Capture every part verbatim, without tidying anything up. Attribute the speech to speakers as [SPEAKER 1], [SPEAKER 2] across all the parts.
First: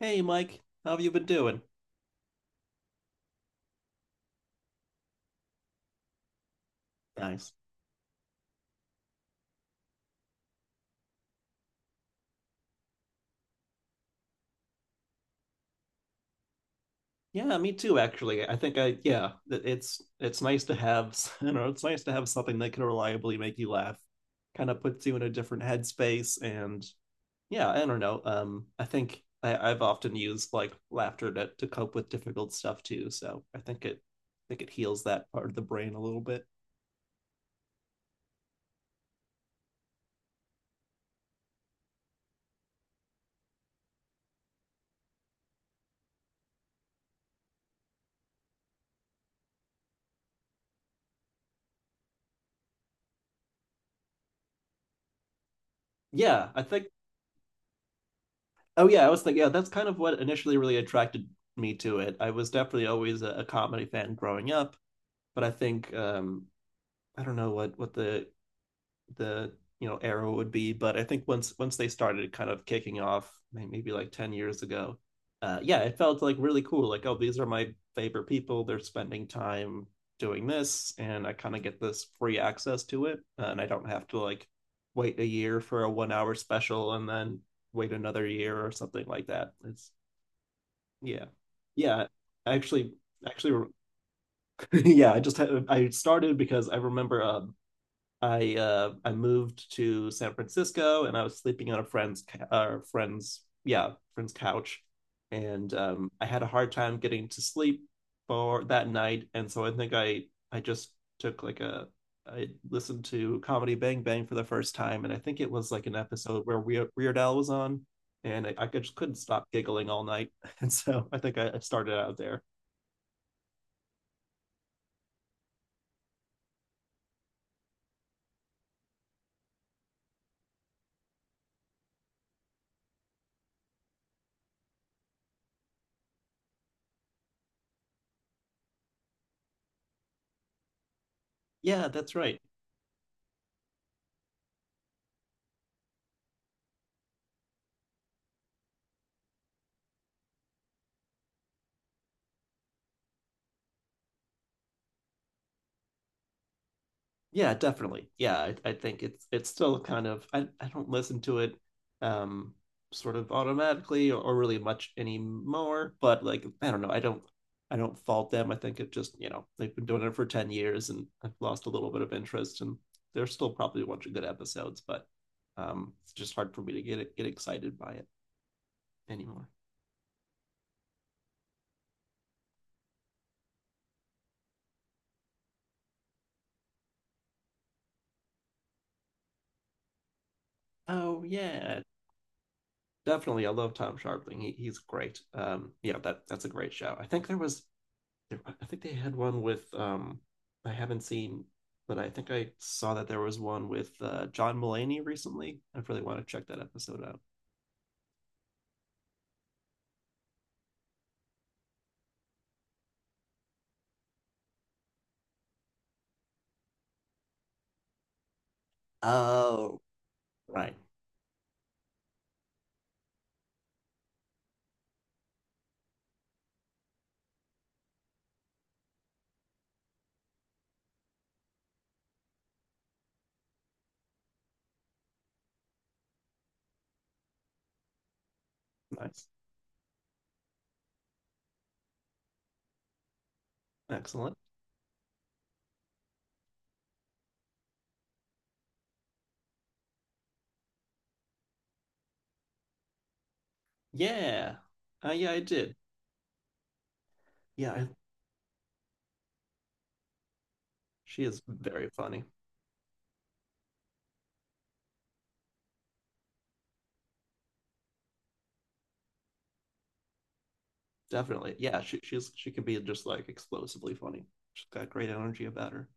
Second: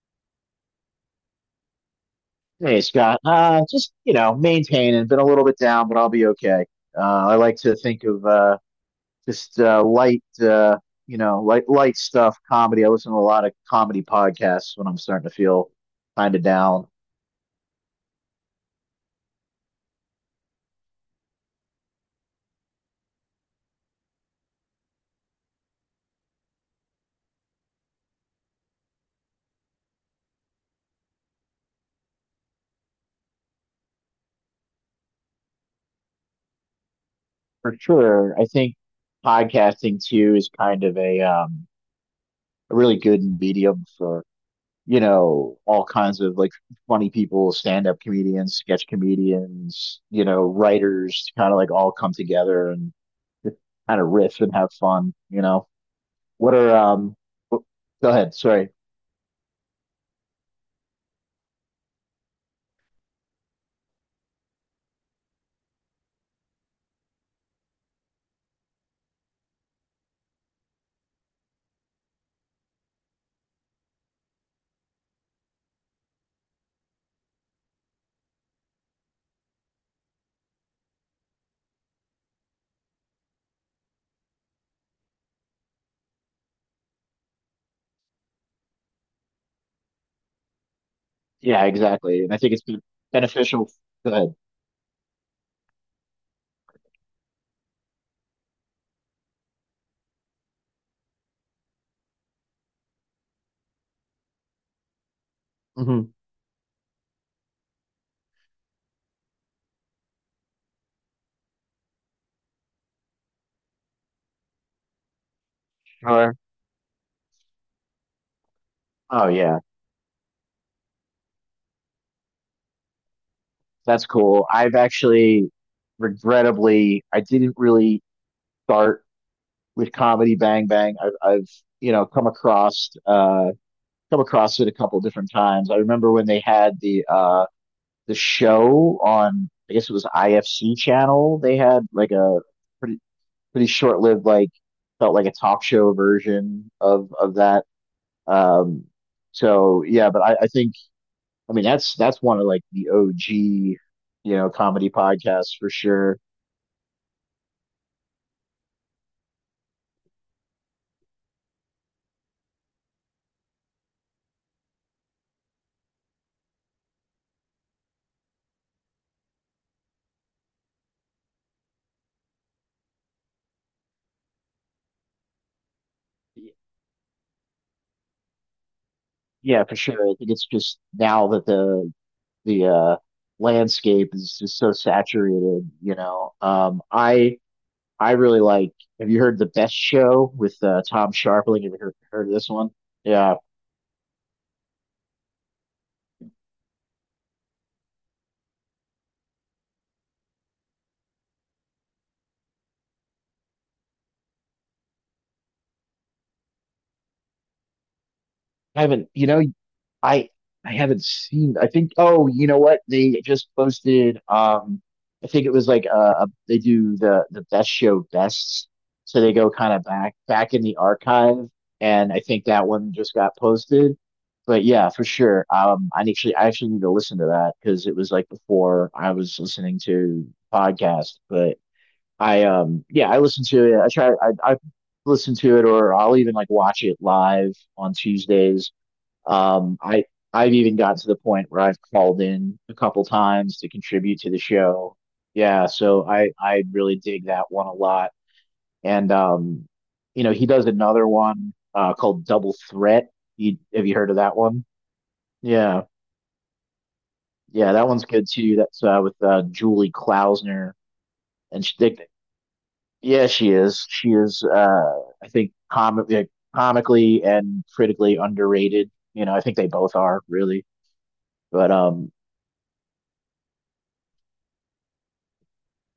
[SPEAKER 1] Hey, Mike, how have you been doing?
[SPEAKER 2] Hey, Scott. Uh, just, you know, maintaining, been a little bit down, but I'll be okay. Uh, I
[SPEAKER 1] Nice.
[SPEAKER 2] like to think of uh, just uh, light, uh, you know, light, light stuff, comedy. I listen to a lot of comedy podcasts when I'm starting to feel kind of down.
[SPEAKER 1] Yeah, me too, actually. I think I, yeah, th- it's it's nice to have, you know, it's nice to have something that can reliably make you laugh. Kind of puts you in a different headspace, and yeah, I don't know. Um, I think I, I've often used like laughter to to cope with difficult stuff too, so I think it, I think it heals that part of the brain a little bit.
[SPEAKER 2] For sure. I think podcasting too is kind of a, um, a really good medium for you know, all kinds of like funny people, stand up comedians, sketch comedians, you know, writers kind of like all come together and just kind of riff and have fun, you know.
[SPEAKER 1] Yeah,
[SPEAKER 2] What
[SPEAKER 1] I
[SPEAKER 2] are,
[SPEAKER 1] think.
[SPEAKER 2] um, w- go ahead. Sorry.
[SPEAKER 1] Oh yeah, I was thinking. Yeah, that's kind of what initially really attracted me to it. I was definitely always a, a comedy fan growing up, but I think um, I don't know what what the the you know era would be, but I think once once they started kind of kicking off, maybe like ten years ago. Uh, yeah, it felt like really cool. Like, oh, these are my favorite people. They're spending time doing this, and I kind of get this free access to it, and I don't have to like wait a year for a one hour special and then wait another year or something like that. It's yeah,
[SPEAKER 2] Yeah,
[SPEAKER 1] yeah.
[SPEAKER 2] exactly. And I think it's been
[SPEAKER 1] Actually, actually,
[SPEAKER 2] beneficial. Go ahead.
[SPEAKER 1] yeah. I just had, I started because I remember um, I uh, I moved to San Francisco and I was sleeping on a friend's uh, friend's yeah friend's couch, and um,
[SPEAKER 2] Hmm.
[SPEAKER 1] I had a hard time getting to sleep for that night, and so I think I I just took like a I listened to Comedy Bang Bang for the first time, and I think it was like an
[SPEAKER 2] Sure.
[SPEAKER 1] episode where Weird, Weird Al was on, and I, I could, just couldn't
[SPEAKER 2] Oh,
[SPEAKER 1] stop
[SPEAKER 2] yeah.
[SPEAKER 1] giggling all night. and so I think I, I started out there.
[SPEAKER 2] That's cool. I've actually, regrettably, I didn't really start with Comedy Bang Bang. I've, I've, you know, come across, uh, come across it a couple different times. I remember when they had the uh the show on, I guess it was I F C channel. They had
[SPEAKER 1] Yeah,
[SPEAKER 2] like
[SPEAKER 1] that's
[SPEAKER 2] a
[SPEAKER 1] right.
[SPEAKER 2] pretty pretty short lived, like felt like a talk show version of of that. Um, so yeah, but I, I think, I mean, that's that's one of like the O G, you know, comedy podcasts for sure.
[SPEAKER 1] Yeah, definitely. Yeah, I, I think it's it's still kind of, I, I don't listen to it um sort of automatically, or, or really much anymore, but like I don't know. I don't I don't fault them. I think it just, you know, they've been doing it for ten years, and I've lost a little bit of interest, and there's still probably a bunch of good episodes, but um it's just hard for me to get get excited by it anymore.
[SPEAKER 2] Yeah, for sure. I think it's just now that the the uh landscape is just so saturated, you know. Um I I really like. Have you heard the Best Show with uh, Tom
[SPEAKER 1] Oh
[SPEAKER 2] Sharpling? Have you
[SPEAKER 1] yeah,
[SPEAKER 2] heard, heard of this one? Yeah,
[SPEAKER 1] definitely. I love Tom Sharpling. He, he's great. Um yeah, that that's a great show. I think there was I think they had one with um I haven't seen, but I think I saw that there was one with uh, John Mulaney recently. I really want to check that episode out.
[SPEAKER 2] I haven't. You know, I I haven't seen. I think. Oh, you know what? They just posted. Um, I think it was like uh, a, they do the the Best Show bests, so they go kind
[SPEAKER 1] Oh,
[SPEAKER 2] of back back in
[SPEAKER 1] right.
[SPEAKER 2] the archive, and I think that one just got posted. But yeah, for sure. Um, I actually I actually need to listen to that because it was like before I was listening to podcasts, but. I um yeah, I listen to it. I try I I listen to it, or I'll even like watch it live on Tuesdays.
[SPEAKER 1] Nice.
[SPEAKER 2] Um I I've even gotten to the point where I've called in a couple times to contribute to
[SPEAKER 1] Excellent.
[SPEAKER 2] the show. Yeah, so I I really dig that one a lot. And um, you know, he does another one uh called Double Threat. You, have you heard of that
[SPEAKER 1] Yeah.
[SPEAKER 2] one?
[SPEAKER 1] Uh, yeah, I did.
[SPEAKER 2] Yeah.
[SPEAKER 1] Yeah,
[SPEAKER 2] Yeah,
[SPEAKER 1] I,
[SPEAKER 2] that one's good too. That's uh with uh Julie Klausner
[SPEAKER 1] she is
[SPEAKER 2] and she,
[SPEAKER 1] very
[SPEAKER 2] they,
[SPEAKER 1] funny.
[SPEAKER 2] yeah, she is. She is. Uh, I think com like, comically and critically underrated. You know, I think they both are really.
[SPEAKER 1] Definitely.
[SPEAKER 2] But
[SPEAKER 1] Yeah, she
[SPEAKER 2] um,
[SPEAKER 1] she's she can be just like explosively funny. She's got great energy about her.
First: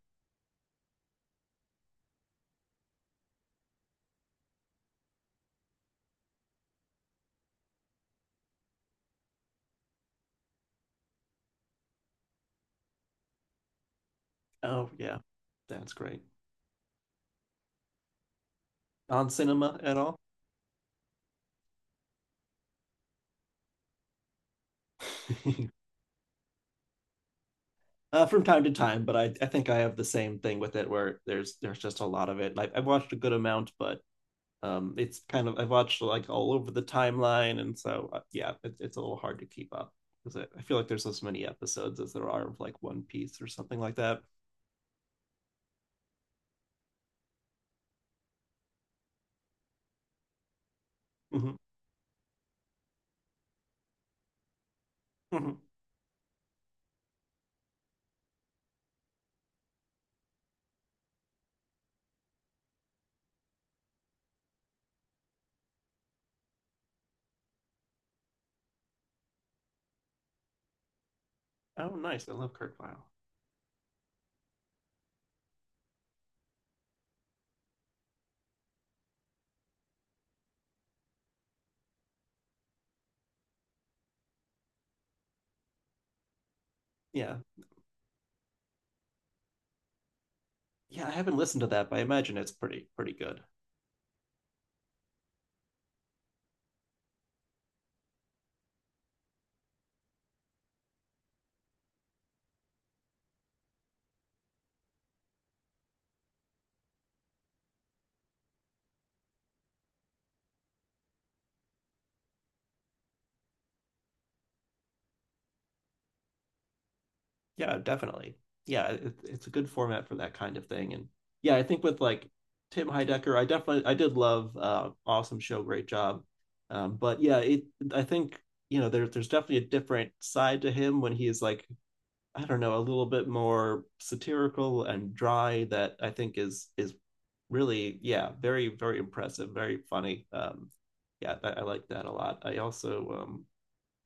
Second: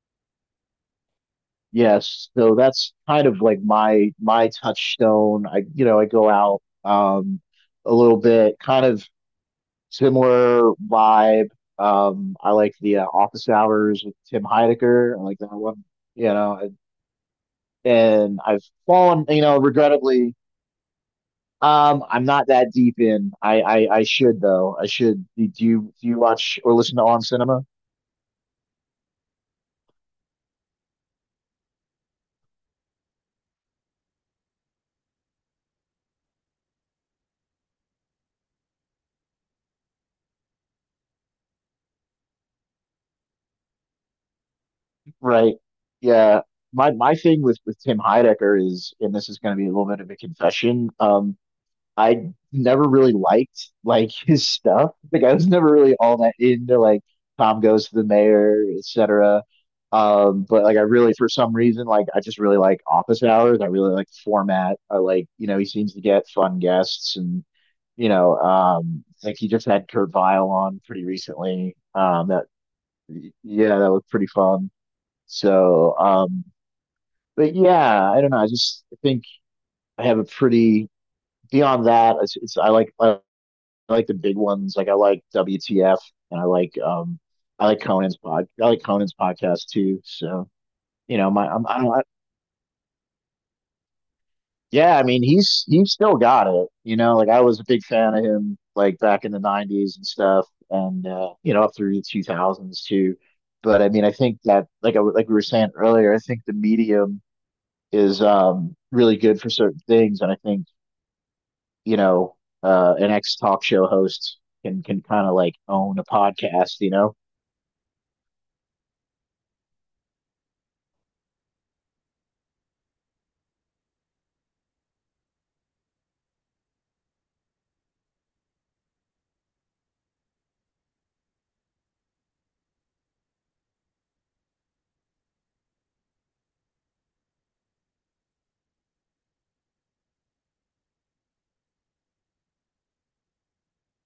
[SPEAKER 2] yes. So that's kind of like my my touchstone. I, you know, I go out um a little bit, kind of similar vibe. Um, I like the uh, Office Hours with Tim
[SPEAKER 1] Oh
[SPEAKER 2] Heidecker.
[SPEAKER 1] yeah,
[SPEAKER 2] I like that one.
[SPEAKER 1] that's great.
[SPEAKER 2] You know, and I've fallen.
[SPEAKER 1] On
[SPEAKER 2] You know,
[SPEAKER 1] Cinema at all?
[SPEAKER 2] regrettably um, I'm not that deep in. I, I I should though. I should. Do you do you watch or listen to On Cinema?
[SPEAKER 1] Uh, from time to time, but I, I think I have the same thing with it where there's there's just a lot of it. Like I've watched a good amount, but um, it's kind of, I've watched like all over the timeline, and so uh, yeah, it, it's a little hard to keep up because I, I feel like there's as many episodes as there are of like One Piece or something like that.
[SPEAKER 2] Right. Yeah. My my thing with with Tim Heidecker is, and this is going to be a little bit of a confession. Um,
[SPEAKER 1] Hmm.
[SPEAKER 2] I never really liked like his stuff. Like I was
[SPEAKER 1] Hmm.
[SPEAKER 2] never really all that into like Tom Goes to the Mayor, et cetera. Um, but like I really for some reason like I just really like Office Hours. I really like the format. I like, you know, he seems to get fun guests and, you know, um, like he just had Kurt Vile on pretty recently.
[SPEAKER 1] Oh, nice!
[SPEAKER 2] Um,
[SPEAKER 1] I
[SPEAKER 2] that
[SPEAKER 1] love Kurt Vile.
[SPEAKER 2] yeah, that was pretty fun. So um, but yeah, I don't know. I just think I have a pretty, beyond that it's, it's I like I I like the big ones. Like I like W T F and I like um,
[SPEAKER 1] Yeah,
[SPEAKER 2] I like Conan's pod. I like Conan's podcast too. So
[SPEAKER 1] yeah. I
[SPEAKER 2] you know,
[SPEAKER 1] haven't
[SPEAKER 2] my
[SPEAKER 1] listened
[SPEAKER 2] I'm,
[SPEAKER 1] to
[SPEAKER 2] I
[SPEAKER 1] that,
[SPEAKER 2] don't.
[SPEAKER 1] but
[SPEAKER 2] I,
[SPEAKER 1] I imagine it's pretty pretty good.
[SPEAKER 2] yeah, I mean, he's he's still got it. You know, like I was a big fan of him like back in the nineties and stuff, and uh, you know, up through the two thousands too. But I mean, I think that like, I like we were saying earlier, I think the medium is um really good for certain things, and I think, you know, uh, an ex talk show host can can kind of like own a podcast. You know.
[SPEAKER 1] Yeah, definitely. Yeah, it, it's a good format for that kind of thing. And yeah, I think with like Tim Heidecker, I definitely I did love uh, awesome show, great job. Um, but yeah, it I think, you know, there's there's definitely a different side to him when he is like, I don't know, a little bit more satirical and dry, that I think is is really, yeah, very very impressive, very funny. Um, yeah, I, I like that a lot. I also, um,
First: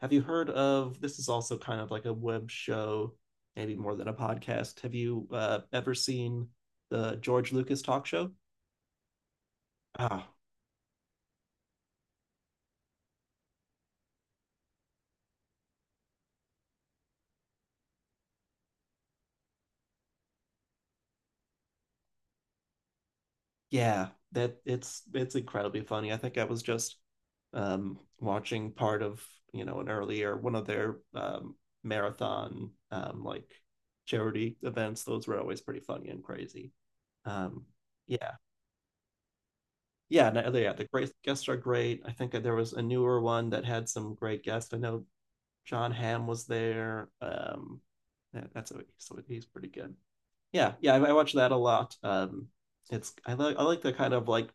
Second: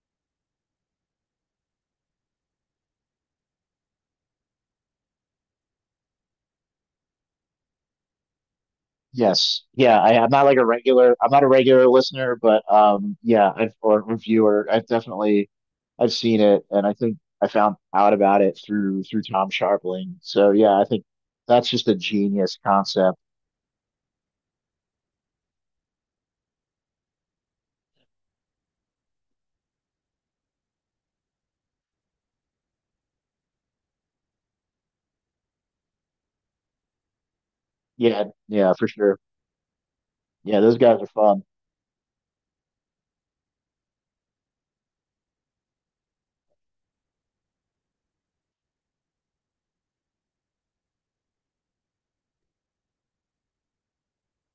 [SPEAKER 1] have you heard of this? Is also kind of like a web show, maybe more than a podcast. Have you uh, ever seen the George Lucas talk show?
[SPEAKER 2] Yes. Yeah, I, I'm
[SPEAKER 1] Ah,
[SPEAKER 2] not like a regular, I'm not a regular listener, but um, yeah, I've, or reviewer. I've definitely I've seen it, and I think I found out about it through through Tom Sharpling. So yeah, I think that's just a genius concept.
[SPEAKER 1] yeah, that it's it's incredibly funny. I think I was just um, watching part of, you know, an earlier one of their um, marathon um, like charity events. Those were always pretty funny and crazy. Um,
[SPEAKER 2] Yeah,
[SPEAKER 1] yeah,
[SPEAKER 2] yeah, for sure.
[SPEAKER 1] yeah, no,
[SPEAKER 2] Yeah,
[SPEAKER 1] yeah.
[SPEAKER 2] those
[SPEAKER 1] The
[SPEAKER 2] guys are
[SPEAKER 1] great
[SPEAKER 2] fun.
[SPEAKER 1] guests are great. I think that there was a newer one that had some great guests. I know John Hamm was there. Um, that's a, so he's pretty good. Yeah, yeah, I, I watch that a lot. Um, it's I like I like the kind of like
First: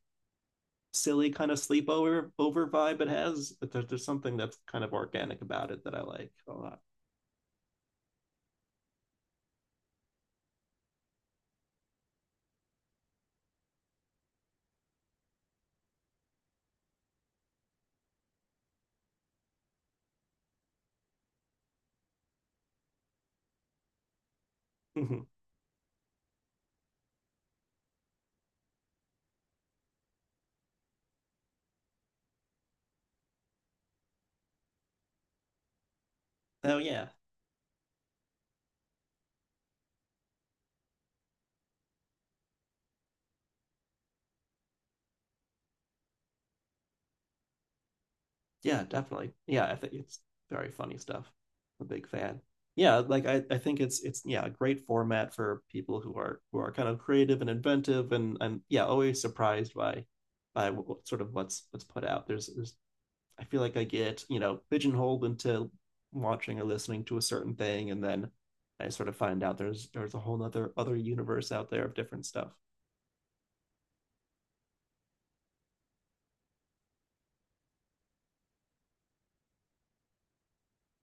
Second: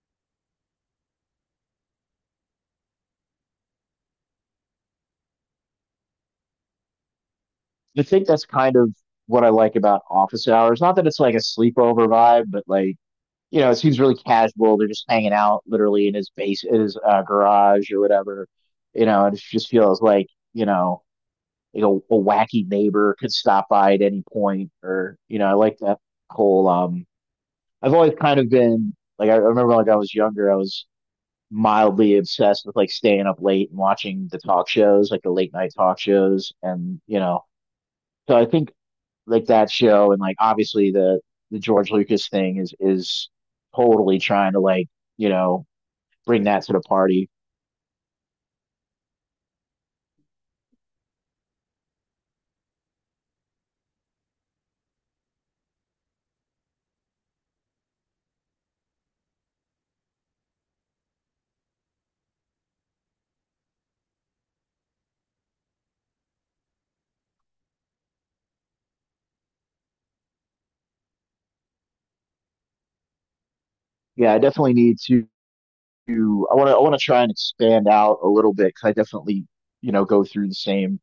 [SPEAKER 1] silly kind of sleepover over vibe it has. But there's there's something that's kind of organic about it that I like a lot.
[SPEAKER 2] I think that's kind of what I like about office hours. Not that it's like a sleepover vibe, but like, you know, it seems really casual. They're just hanging out literally in his base, in his uh, garage or whatever. You know, and it just feels like, you know, you know, a wacky neighbor could stop by at any point, or
[SPEAKER 1] Mhm.
[SPEAKER 2] you know, I like that whole. Um, I've always kind of been like, I remember like I was younger, I was mildly obsessed with like staying up late and watching the talk shows, like the late night talk shows,
[SPEAKER 1] Oh
[SPEAKER 2] and
[SPEAKER 1] yeah,
[SPEAKER 2] you know, so I think like that show and like obviously the the George Lucas thing is is totally trying to like, you know, bring that to the party.
[SPEAKER 1] yeah, definitely. Yeah, I think it's very funny stuff. I'm a big fan. Yeah, like I, I think it's it's yeah, a great format for people who are who are kind of creative and inventive, and and yeah, always surprised by by what, sort of what's what's put out. There's there's I feel like I get, you know, pigeonholed into watching or listening to a certain thing, and then I sort of find out there's there's a whole other other universe out there of different stuff.
[SPEAKER 2] Yeah, I definitely need to to I want to I want to try and expand out a little bit because I definitely, you know, go through the same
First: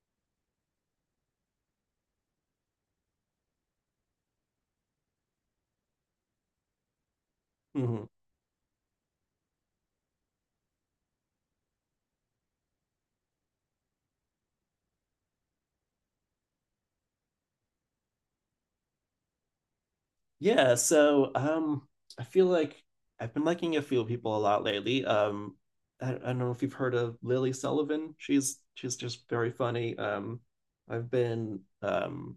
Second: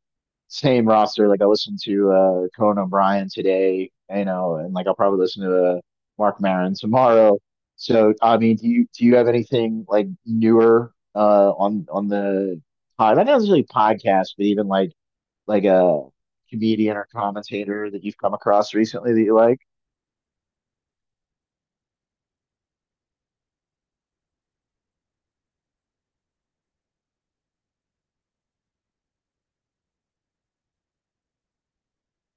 [SPEAKER 2] same roster. Like I listened to uh Conan O'Brien today, you know, and like I'll probably listen to uh, Mark Maron tomorrow.
[SPEAKER 1] Hmm.
[SPEAKER 2] So I mean, do you do you have anything like newer uh on on the pod? Not necessarily podcast, but even like like a comedian or commentator that you've come across recently that you like?
[SPEAKER 1] Yeah, so um, I feel like I've been liking a few people a lot lately. Um, I, I don't know if you've heard of Lily Sullivan. She's she's just very funny. Um, I've been um,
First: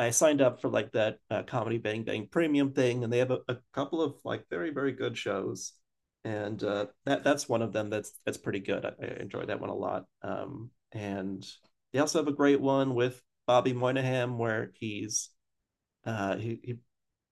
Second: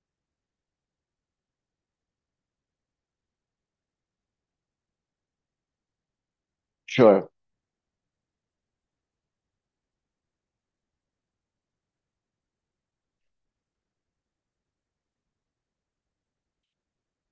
[SPEAKER 1] I signed up for like that uh, Comedy Bang Bang Premium thing, and they have a, a couple of like very very good shows, and uh, that
[SPEAKER 2] Sure.
[SPEAKER 1] that's one of them that's that's pretty good. I, I enjoy that one a lot. Um, and they also have a great one with Bobby Moynihan where he's uh, he, he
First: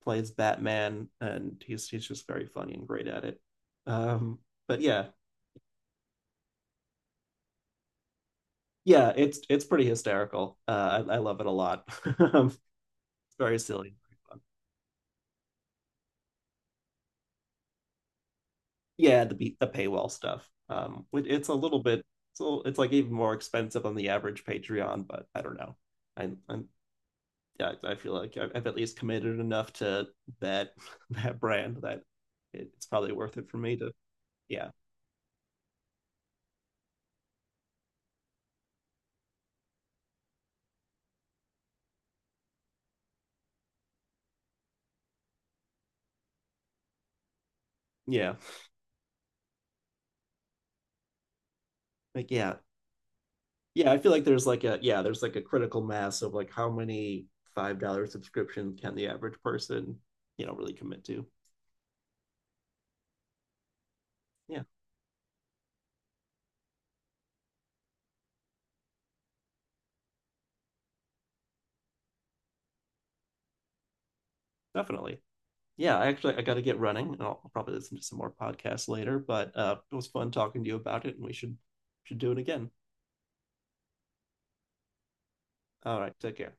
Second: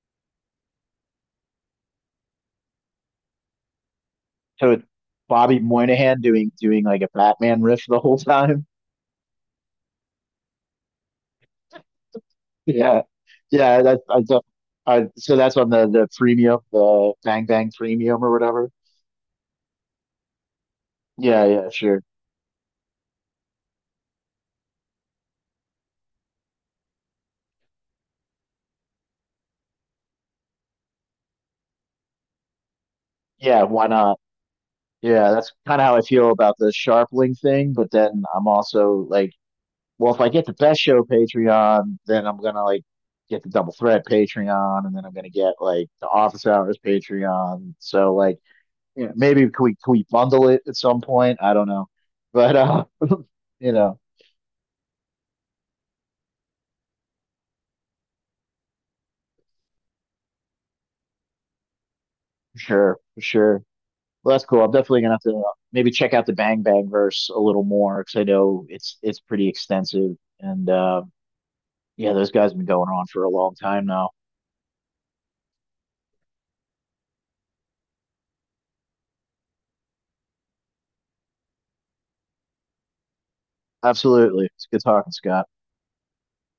[SPEAKER 1] plays Batman, and he's he's just very funny and great at it. Um,
[SPEAKER 2] So
[SPEAKER 1] but
[SPEAKER 2] it's
[SPEAKER 1] yeah,
[SPEAKER 2] Bobby Moynihan doing doing like a Batman riff the whole time.
[SPEAKER 1] yeah, it's it's pretty hysterical. Uh, I, I love it a lot.
[SPEAKER 2] Yeah,
[SPEAKER 1] It's very
[SPEAKER 2] yeah.
[SPEAKER 1] silly,
[SPEAKER 2] That's
[SPEAKER 1] very
[SPEAKER 2] I do
[SPEAKER 1] fun.
[SPEAKER 2] I so that's on the the premium, the Bang Bang premium or whatever.
[SPEAKER 1] Yeah, the be- the paywall stuff. Um, it-
[SPEAKER 2] Yeah,
[SPEAKER 1] it's a
[SPEAKER 2] yeah,
[SPEAKER 1] little
[SPEAKER 2] sure.
[SPEAKER 1] bit, so it's like even more expensive on the average Patreon, but I don't know. I, I'm yeah, I feel like I've at least committed enough to that that brand, that it's probably worth it for
[SPEAKER 2] Yeah,
[SPEAKER 1] me
[SPEAKER 2] why
[SPEAKER 1] to
[SPEAKER 2] not?
[SPEAKER 1] yeah.
[SPEAKER 2] Yeah, that's kind of how I feel about the Sharpling thing. But then I'm also like, well, if I get the Best Show Patreon, then I'm gonna like get the Double Threat Patreon, and then I'm gonna get like the Office Hours Patreon. So
[SPEAKER 1] Yeah,
[SPEAKER 2] like, yeah, maybe can we can we bundle it at some point? I don't know,
[SPEAKER 1] like
[SPEAKER 2] but
[SPEAKER 1] yeah.
[SPEAKER 2] uh, you
[SPEAKER 1] Yeah, I
[SPEAKER 2] know,
[SPEAKER 1] feel like there's like a yeah, there's like a critical mass of like how many five dollar subscription can the average person, you know, really commit to.
[SPEAKER 2] sure, sure. Well, that's
[SPEAKER 1] Yeah,
[SPEAKER 2] cool. I'm definitely gonna have to uh, maybe check out the Bang Bang verse a little more because I know it's it's pretty extensive. And uh, yeah, those guys have been going on for a long time now.
[SPEAKER 1] definitely. Yeah, I actually I got to get running, and I'll probably listen to some more podcasts later, but uh, it was fun talking to you about it, and we should should do it again.
[SPEAKER 2] Absolutely. It's good talking, Scott.
[SPEAKER 1] All right, take care.